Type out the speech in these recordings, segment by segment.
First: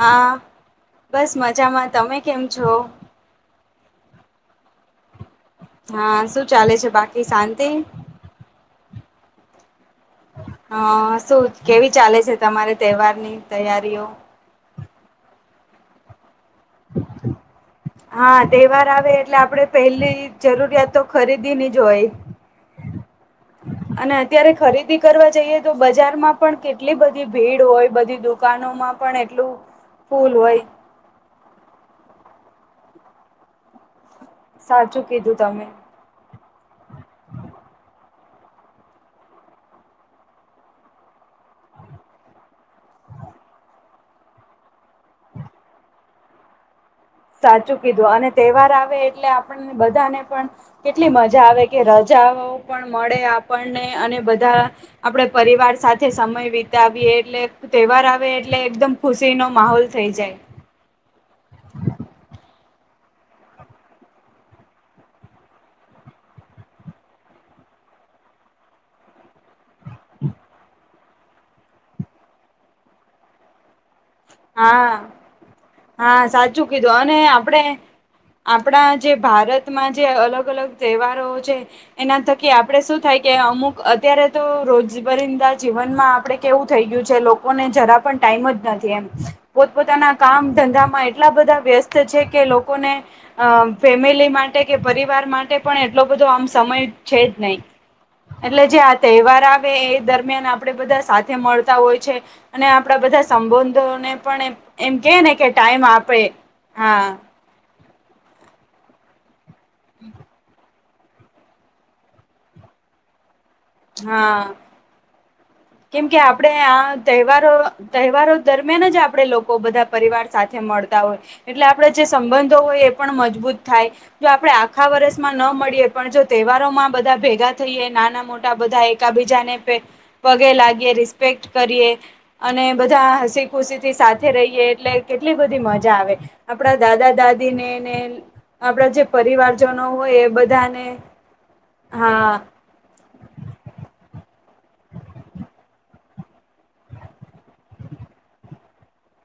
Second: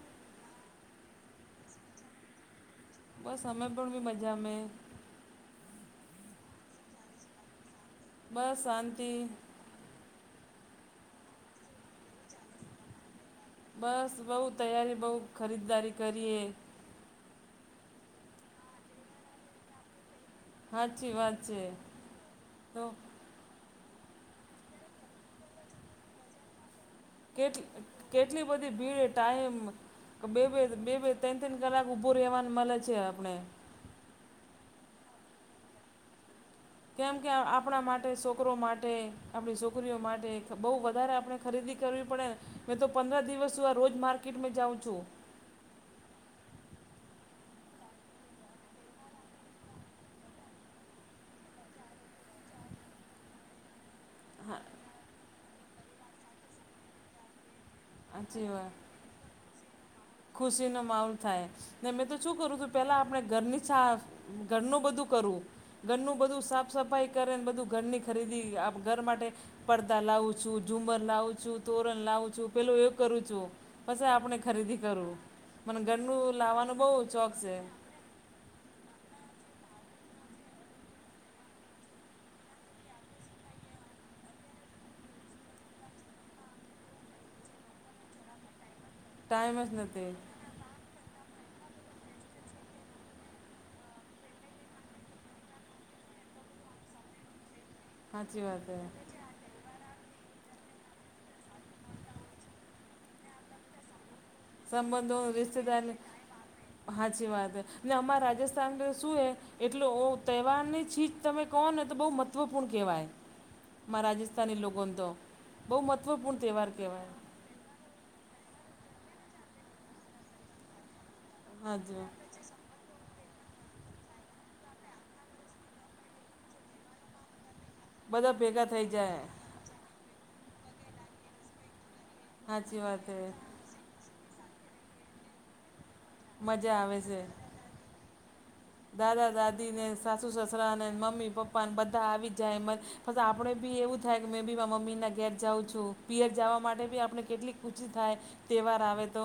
હા બસ મજામાં તમે કેમ છો બસ અમે પણ બી મજા મે હા શું ચાલે છે બાકી શાંતિ બસ શાંતિ હ શું કેવી ચાલે છે તમારે તહેવારની તૈયારીઓ બસ બઉ તૈયારી બઉુ ખરીદારી કરીએ હા તહેવાર આવે એટલે આપડે પહેલી જરૂરિયાતો સાચી વાત છે ખરીદીની જ તો હોય. અત્યારે ખરીદી કરવા જઈએ તો બજાર માં કેટલી બધી કેટ ભીડ હોય બધી કેટલી બધી દુકાનોમાં ભીડ પણ એટલું ટાઈમ ફૂલ બે બે હોય બેભે તેન તેન કલાક ઊભો રહેવાનું મળે છે આપણે સાચું કીધું તમે કેમ કે આપણા માટે છોકરો માટે આપણી છોકરીઓ માટે બહુ વધારે આપણે ખરીદી કરવી પડે મેં તો પંદર દિવસ સુ આ રોજ માર્કેટમાં જાઉં છું. સાચું કીધું અને તહેવાર આવે એટલે આપણ બધાને પણ કેટલી મજા આવે કે રજાઓ પણ મળે આપણને અને હા બધા આપડે પરિવાર સાથે સમય વિતાવીએ એટલે તહેવાર આવે સાચી એટલે વાત એકદમ ખુશીનો માહોલ થઈ જાય ખુશીનો માહોલ થાય મેં તો શું કરું તું પેલા આપણે ઘરની છ ઘરનું બધું કરું ઘરનું બધું સાફ સફાઈ કરેને બધું ઘરની ખરીદી ઘર માટે પડદા લાવું છું, ઝુંમર લાવું છું, તોરણ લાવું છું, પેલું એવું કરું છું. પછી આપણે ખરીદી હા કરું, મને ઘરનું હા સાચું લાવવાનો બહુ કીધું અને ચોક છે. આપણે આપણા જે ભારતમાં જે અલગ અલગ તહેવારો છે. એના થકી આપણેે શું થાય કે અમુક અત્યારે તો રોજબરિન્દા જીવનમાં આપણે કેવું થઈ ગયું છે લોકોને જરા પણ ટાઈમ જ નથી એમ ટાઈમ જ નથી પોતપોતાના કામ ધંધામાં એટલા બધા વ્યસ્ત છે કે લોકોને અ ફેમિલી માટે કે પરિવાર માટે પણ એટલો બધો આમ સમય છે જ નહી સાચી એટલે વાત જે હે આ તહેવાર આ વે એ દરમિયાન આપણેે બધા સાથે મળતા હોય છે, અને આપણા બધા સંબંધોને પણ એમ કે સંબંધો ને કે ટાઈમ રિશ્તેદારની આપે, હા સાચી ને અમારા રાજસ્થાન તો શું હે એટલે તહેવારની છી તમે કહોને તો બહુ મહત્ત્વપૂર્ણ કહેવાય મારા હા રાજસ્થાની લોકોને તો બહુ કેમ કે મહત્ત્વપૂર્ણ તહેવાર આ કહેવાય તહેવાર તહેવારો દરમિયાન જ આપડે લોકો બધા પરિવાર સાથે મળતા હોય એટલે આપણેે હાચુ જે સંબંધો હોય એ પણ મજબૂત થાય, જો આપણે આખા વર્ષમાં ન મળીએ પણ જો તહેવારોમાં બધા ભેગા થઈએ નાના બધા મોટા ભેગા થઈ બધા જાય એકાબીજાનેે પગે લાગીએ, રિસ્પેક્ટ કરીએ, અને સાચી વાત બધા હે હસી ખુશીથી સાથે રહીએ, એટલે કેટલી બધી મજા આવે, આપણા મજા આવે દાદા છે દાદીને ને આપણા જે દાદા પરિવારજનો હોય એ બધાને પણ બધા આવી હા જાયસ આપણે બી એવું થાય કે મેં બી મમ્મીના ઘેર જાઉં છું પિયજ જવા માટે બી આપણે કેટલીક ખુશી થાય, તહેવાર આવે તો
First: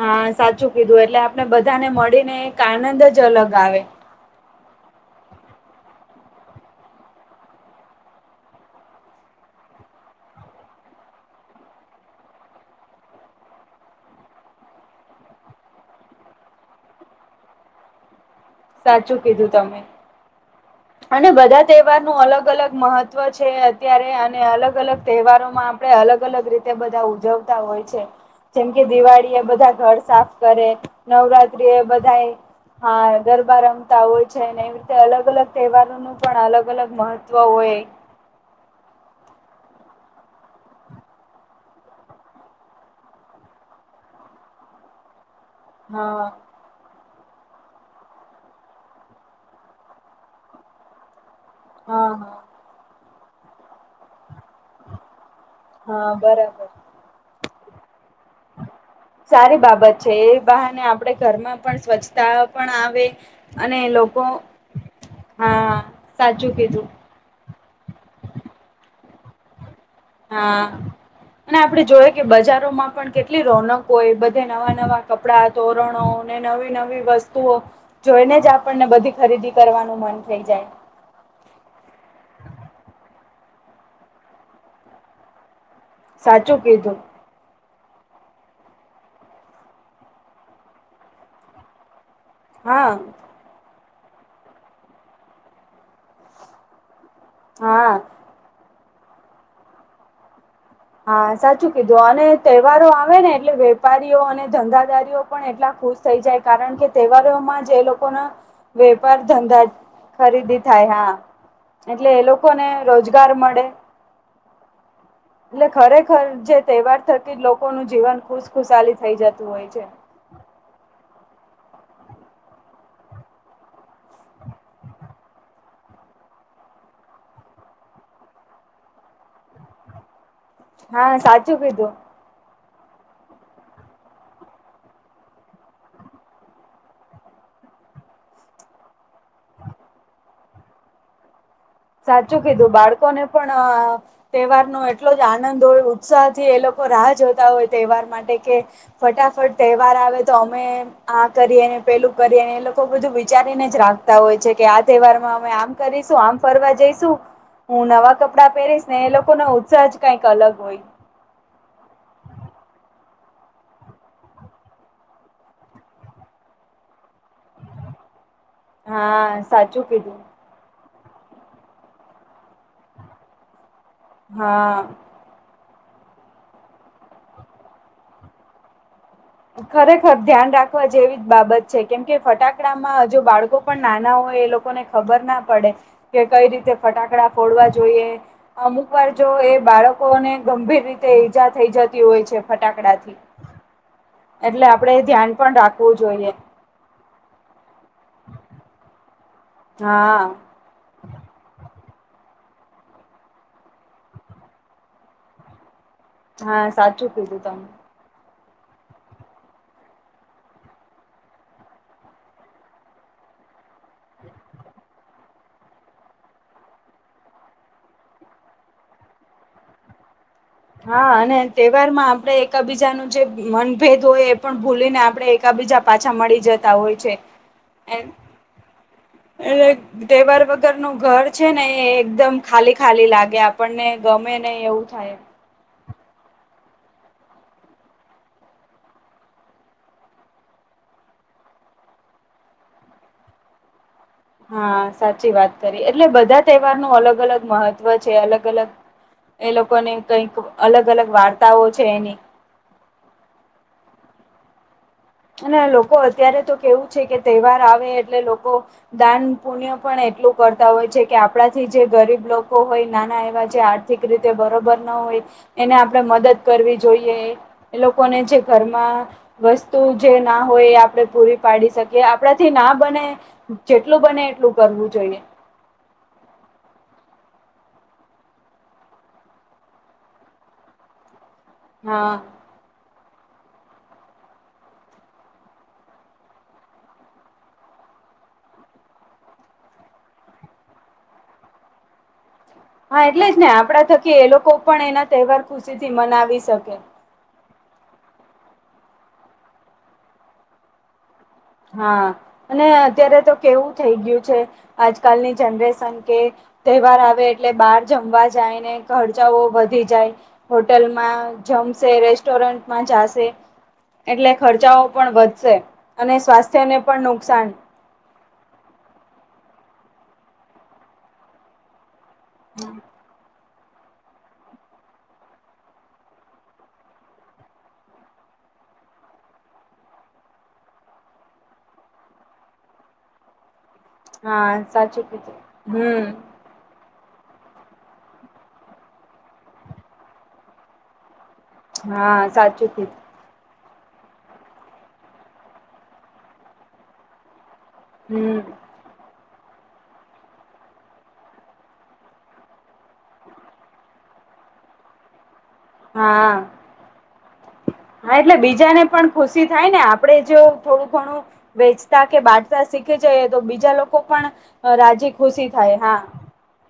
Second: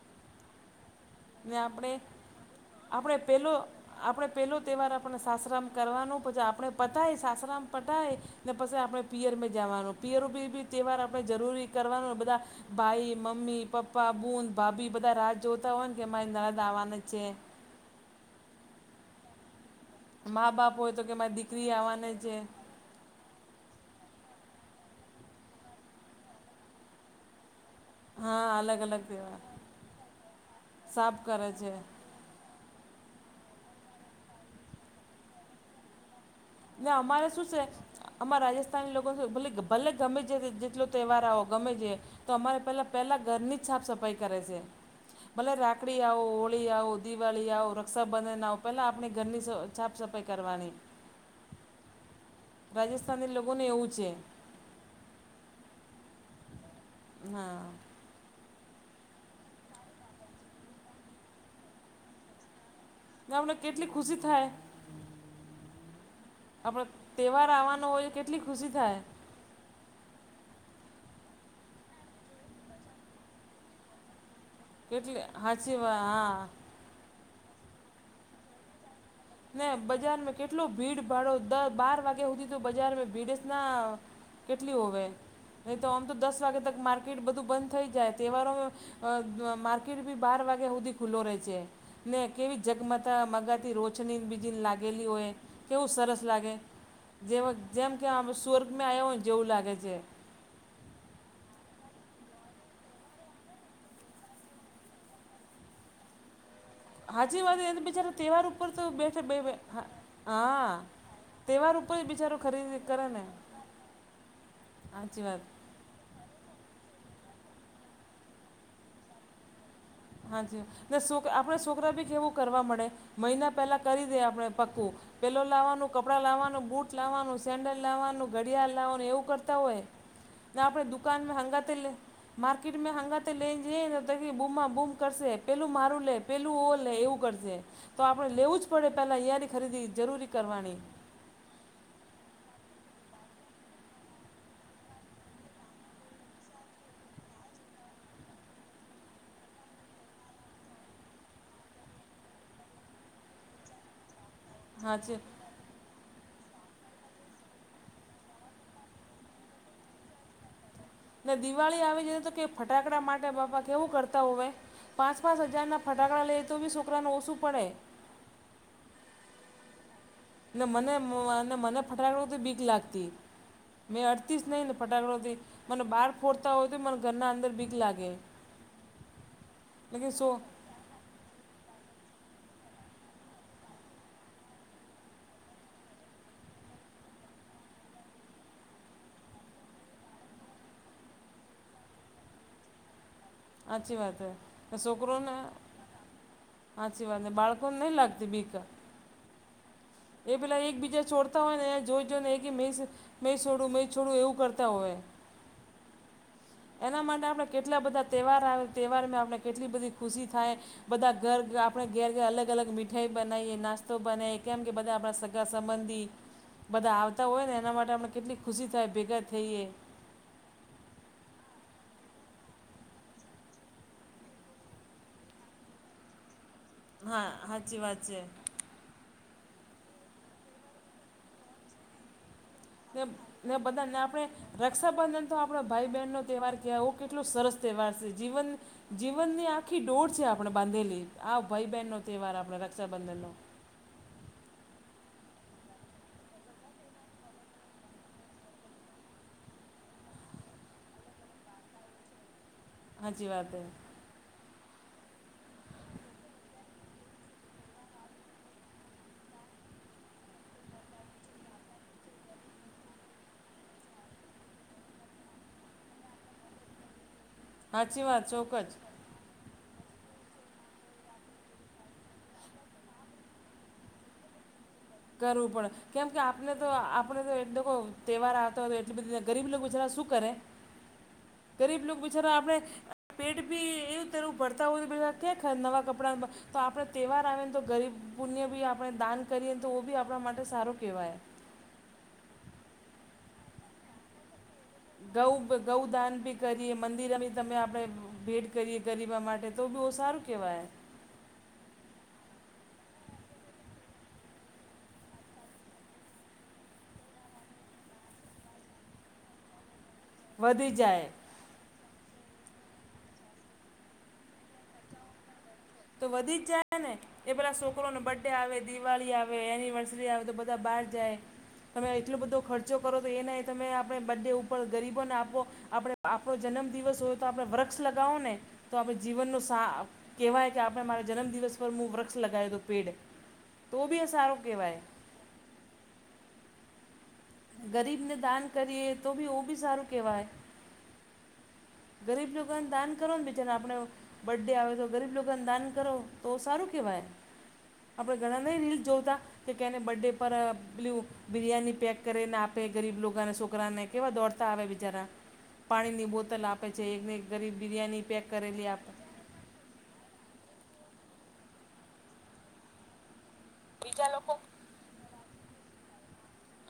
હા, સાચું કીધું, એટલે આપણે બધાને મળીને એક આનંદ આપણે જ પેલો અલગ આવે આપણે પહેલો તહેવાર આપણને સાસરામ કરવાનો, પછી આપણે પતાય સાસરામ પટાય... પછી આપણે પિયરમાં જવાનું, પિયર બી બી તહેવાર આપણે જરૂરી કરવાનું બધા... ભાઈ, મમ્મી, પપ્પા, બૂદ, ભાભી બધા રાહ જોતા હોય ને કે એ માંરી નરદ આવવાની છે. સાચું કીધું તમે. મા બાપ હોય તો કે અને મારી બધા દીકરી આવવાને તહેવારનું છે. અલગ અલગ મહત્વ છે અત્યારે અને અલગ અલગ તહેવારોમાં આપણે અલગ અલગ રીતે બધા ઉજવ... હોય છે. હા જેમ અલગ કે અલગ દિવાળી તહેવાર એ બધા ઘર સાફ કરે, સાફ કરે નવરાત્રી છે એ બધા... હા, ગરબા રમતા હોય છે, ને એવી રીતે અલગ અલગ તહેવારોને પણ અલગ... અલગ ને અમારે મહત્વ શું છે. હોય અમારા રાજસ્થાની લોકો શ ભલે ભલે ગમે છે, જેટલો તહેવાર આવો ગમે છે. તો અમારે પેલા પહેલા ઘરની જ સાફ સફાઈ કરે છે, ભલે રાખડી આવો... હા હોળી આવો, દિવાળી આવો, રક્ષાબંધન આવો, પેલા આપણે ઘરની સાફ સફાઈ કરવાની. હમ. રાજસ્થાની લોકોને એવું છે. હા, બરાબર. હા. સારી બાબત છે, એ બહાને આપડે ઘરમાં પણ સ્વચ્છતા પણ આવે. ને આપણે અને કેટલી ખુશી લોકો, થાય હા સાચું આપણે કીધું. તહેવાર આવવાનો હોય, કેટલી ખુશી થાય. હા, અને આપડે જોય કે બજારોમાં પણ કેટલી રોનક હોય. નવા નવા કેટલી કપડા સાચી વાત તોરણો હા ને નવી નવી વસ્તુઓ જોઈને જ આપણને બધી... ખરીદી ને કરવાનું મન બજારમાં થઈ કેટલો જાય ભીડ... ભાડો દ બાર વાગ્યા સુધી તું બજાર ભીડસ ના કેટલી હોવે. નહી તો આમ તો દસ વાગે સાચું તક કીધું માર્કેટ બધું બંધ... થઈ જાય, તહેવારોમાં માર્કેટ બી બાર વાગ્યા હુદી ખુલ્લો રહે છે. ને કેવી હા જગમતા મગાતી રોજ... બી લાગેલી હોય, કેવું સરસ લાગે, જેમ હા કે સુ મેં આવ્યો હોય જેવું લાગે છે. હા, સાચું કીધું અને તહેવારો આવે ને એટલે વેપારીઓ ધંધાદારીઓ પણ એટલા ખુશ... થઈ જાય, કારણ કે... હાચી વાત તેહવારોમાં જે એ બિચારા લોકોના તહેવાર ઉપર તો વેપાર, બેઠે બે ધંધા ખરીદી હા થાય. હા તહેવાર ઉપર જ એટલે એ બિચારો લોકોને ખરીદી કરે ને રોજગાર મડે હાચી વાત એટલે ખરેખર જે તહેવાર થતી જ લોકોનું જીવન ખુશ-ખુશાલીત થઇ જતું હોય છે. હા જ ને છોક આપણે છોકરા બી કેવું કરવા મડે મહિના પેલા કરી દે આપણે પક્કું પેલો લાવાનું, કપડાં લાવાનું, બુટ લાવાનું, સેન્ડલ લાવાનું, ઘડિયાળ લાવાનું એવું કરતા હોય હા ને આપડે દુકાન સાચું હંગાતે લે કીધું મારકીટમેં હંગાતે લેજ જઇએને તો બી બુમા બ કરશે પેલું મારું લે, પેલું ઓ લે, એવું કરશે. તો આપણે લેવું જ પડે પેલા અહીંયાની ખરીદી જરૂરી કરવાની સાચું કીધું બાળકોને પણ તેહવારનો એટલો જ આનંદ હોય ઉત્સાહથી એ લોકો રાહ જોતા હોય તહેવાર માટે કે ફટાફટ તહેવાર આવે તો અમે આ કરીએ ને પેલું કરીએને એ લોકો બધું વિચારીને જ રાખતા હોય છે. કે આ હા છે તહેવારમાં અમે આમ કરીશું આમ ફરવા જઈશુ હું નવા કપડાં પેરીશ ને એ લોકોનો ઉત્સાહ જ કઈક અલગ હોય. ને દિવાળી આવી જાએ તો કે ફટાકડા માટે બાપા કેવું કરતા હોવે પાસ-પાસ હજારના ફટાકડા લઈએ તો બી છોકરાને ઓસુ પડે. હા સાચું કીધું ન મને મને મને ફટાકડું તી બીક લાગતી મેં અડતીસ નહી ને હા ફટાકડોથી મન બાર ફોડતા હોય તો મને ઘરના અંદર બીક લાગે. લેકિન ખરેખર સો ધ્યાન રાખ ખવા જેવી જ બાબત છે કેમ કે ફટાકડામાં હ જો બાળકો પણ નાના હોય એ લોકોને ખબર ના પડે કે કઈ રીતે ફટાકડા ફોડવા જોઈએ. અમુક વાર જો એ બાળકોને ગંભીર રીતે ઈજા થઈ જતી હોય છે ફટાકડાથી હાચી વાત એટલે આપડે ધ્યાન પણ રાખવું જોઈએ. હાચી વાત ને બાળકોન નહી લાગતી બીકા હા એ પેલા એકબીજા છોડ તા હોય ને જોઈ જોને મે મેં સોડું મેં છોડું એવું કરતા હોય હા એના સાચું માટે કીધું આપણે કેટલા તમે બધા તહેવાર આવે તહેવારમાં આપણે કેટલી બધી ખુશી થાય બધા ઘર આપણે ઘેર ઘેર અલગ-અલગ મીઠાઈ બનાઇએ, નાસ્તો બનાયે કેમકે બધા આપડા સ ગા સમન્ધી બધા આવતા હોયને એના માટે આપણે કેટલી ખુશી થાય ભેગા થઈએ હા અને તેહવારમાં આપડે એકાબીજાનું જે મનભેદ હોય એ પણ ભૂલીને આપડે કા બીજા પાછા મડી જતા હોય છે હા સાચી એ વાત છે એટલે તેહવાર વગર નું ઘર છેને એ એકદમ ને ખાલી-ખાલી લાગે ને આપણને બધાને આપણે ગમે નઈ એવું થાય. રક્ષાબંધન તો આપડો ભાઈ-બહેનનો તહેવાર કેવુ કેટલો સરસ તહેવાર સે જીવન જીવનની આખી ડોર છે આપણે બાંધેલી આ ભાઈ- બેનનો તહેવાર આપડે રક્ષાબંધનનો હા સાચી વાત કરી એટલે બધા તહેવારનું અલગ- અલગ મહત્વ છે અલગ-અલગ એ લોકોને કઈક અલગ અલગ વાર્તાઓ છે એની હાચી વાત હે અને લોકો અત્યારે તો કેવું છે કે તહેવાર આવે એટલે લોકો દાન-પુણ્ય પણ એટલું કરતા હોય છે કે આપણાથી જે ગરીબ લોકો હોય નાના એવા જે આર્થિક રીતે બરોબર ના હોય એને આપડે મદદ કરવી જોઈએ. એ સાચી લોકોને વાત જે ચોક્કસ ઘરમાં વસ્ત તું જે ના હોય એ આપડે પૂરી પાડી શકીએ આપણાથી જે ના બને જેટલું બને એટલું કરવું જોઈએ. કરવું પડે કેમ કે આપને તો આપણે તો એ લોકો તહેવાર આવતા હોય તો એટલી બધી ગરીબ લોકો બિચારા શું કરે ગરીબ લોકો હા બિચારા આપડણે પેટ ભી એવું તરું ભરતા હોય એ ક્યાં નવા કપડાં તો આપણે તહેવાર આવે ને તો ગરીબ પુણ્ય બી આપણે દાન કરીએ તો બી આપણા માટે સારો કહેવાય હા એટલે જ ને આપડા થકી એ લોકો પણ એના ગૌ તહેવાર ખુશીથી ગૌદાન ભી મનાવી શકે કરીએ મંદિર એ મી તમે આપણે ભેટ કરીએ ગરીબા માટે તો બહુ સારું કહેવાય હા અને અત્યારે તો કેવું થઈ ગયું છે આજકાલની જનરેશન કે તહેવાર આવે એટલે બહાર જમવા જાય ને ખર્ચાઓ વધી જાય વધી જાય હોટેલમાં જમશે રેસ્ટોરન્ટમાં જાશે એટલે ખર્ચાઓ પણ વધશે અને સ્વાસ્થ્યને પણ નુકસાન લો બર્ડે આવે દિવાળી આવે એનિવર્સરી આવે તો બધા બહાર જાય તમે એટલો બધો ખર્ચો કરો તો એના તમે આપણે બંને ઉપર ગરીબોને આપો આપડ આપણો જન્મ દિવસ હોય તો આપણે વૃક્ષ લગાવો ને તો આપણે જીવનનો સા કેવાય આપણે મારા જન્મ દિવસ પર હું વૃક્ષ લગાય તો પેડ તો બી એ સારું હાએક કહેવાય સાચું કીધું હમ ગરીબને દાન કરીએ તો ભી ઓું બી સારું કહેવાય હા ગરીબ લોકોને સાચું દાન કરો ને બીજા ને આપડ બર્ડે આવે તો ગરીબ લોકોને દાન કરો તો સારું કહેવાય આપણે કીધું ઘણા ન હમ રીલ્સ જોતા કે કે એને બર્થડે પર બલું બિરયાની પેક કરીને આપે ગરીબ લોકોને છોકરાને કેવા દોડતા આવે બિચારા પાણીની હા બોટલ આપે છે એકને એક ગરીબ બિરિયાની હા પેક એટલે કરેલી બીજાને આપે પણ ખુશી થાય ને આપડણે જો થોડું ઘણું વેચતા કે શીખે જઈ તો બીજા લોકો પણ રાજી ખુશી થાય હા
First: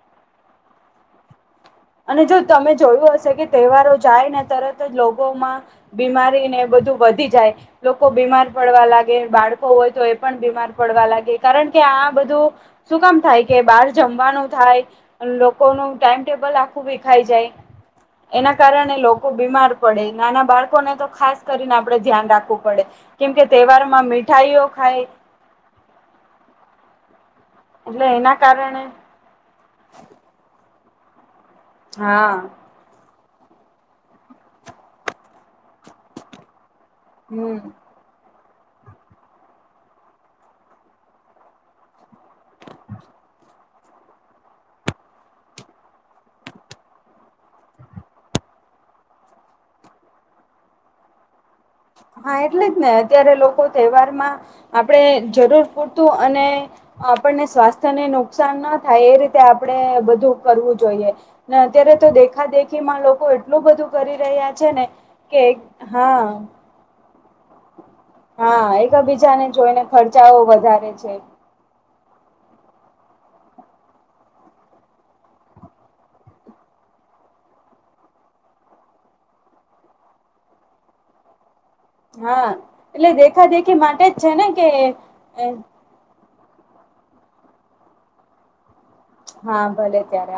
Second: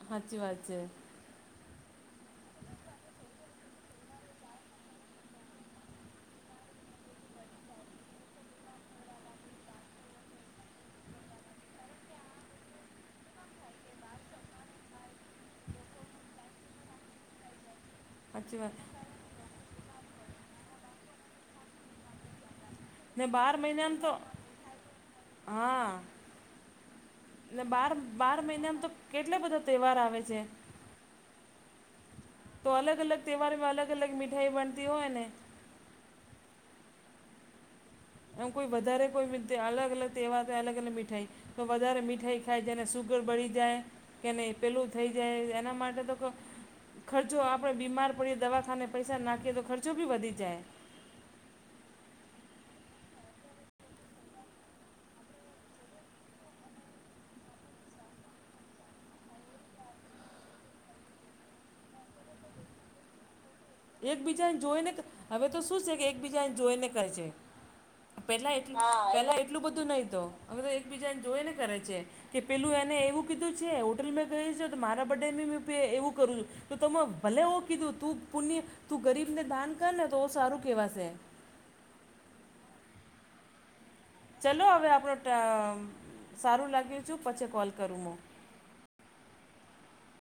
સાચી વાત છે અને જો તમે જોયું હશે કે તહેવારો જાય ને તરત જ લોકોમાં બીમારી ને એ બધું વધી જાય લોકો બીમાર પડવા લાગે બાળકો હોય તો એ પણ બીમાર પડવા લાગે કારણ કે આ બધું શું કામ થાય? કે બહાર જમવાનું થાય લોકોનું ટાઈમ ટેબલ આખું દેખાઈ જાય એના સાચી વાત કારણે બીમાર પડે નાના બાળકોને તો ખાસ કરીને આપડે ધ્યાન રાખવું પડે. ને કેમ કે બાર મહિનામાં તહેવારોમાં તો મીઠાઈઓ ખાય, હા અને બાર એટલે એના બાર મહિનેમાં કારણે તો કેટલા બધા તહેવાર આવે છે. હા તો અલગ અલગ તહેવારમાં અલગ અલગ મીઠાઈ બનતી હોય ને હમ એમ કોઈ વધારે કોઈ અલગ અલગ તહેવાર અલગ અલગ મીઠાઈ તો વધારે મીઠાઈ ખાય જેને સુગર બળી જાય, કે નહીં પેલું થઈ જાય એના માટે તો કવ ખર્ચો આપણે બીમાર પડીએ દવાખાને પૈસા નાખીએ તો ખર્ચો બી વધી જાય. હા, એટલે જ ને અત્યારે લોકો તહેવાર માં આપણેે જરૂર પૂરતું અને આપણને સ્વાસ્થ્યને નુકસાન ના થાય એ રીતે આપણે બધું કરવું જોઈએ. ને અત્યારે તો દેખા દેખીમાં લોકો એટલું બધું કરી રહ્યા એકબીજાને છે ને જોઈને કે હવે તો શું છે કે હા એકબીજા એને કહે છે. પેલા હા પેલા એકબીજાને એટલું જોઈને બધું નહિ તો ખર્ચાઓ અવે તો વધારે છે એકબીજાને જોય ને કરે છે. કે પેલું એને એવું કીધું છે હોટલ મેં કઈ છે તો મારા બર્ડે બહું એવું કરું છું. તો તમે ભલે ઓ કીધું તું પુણ્ય તું ગરીબને દાન કર ને તો સારું કેહેવાશે. હા એટલે દેખા દેખી માટે જ છે ને ચલો કે હવે આપણો ત એ સારું લાગ્યું છું પછી કોલ કરું મ. હા ભલે ત્યારે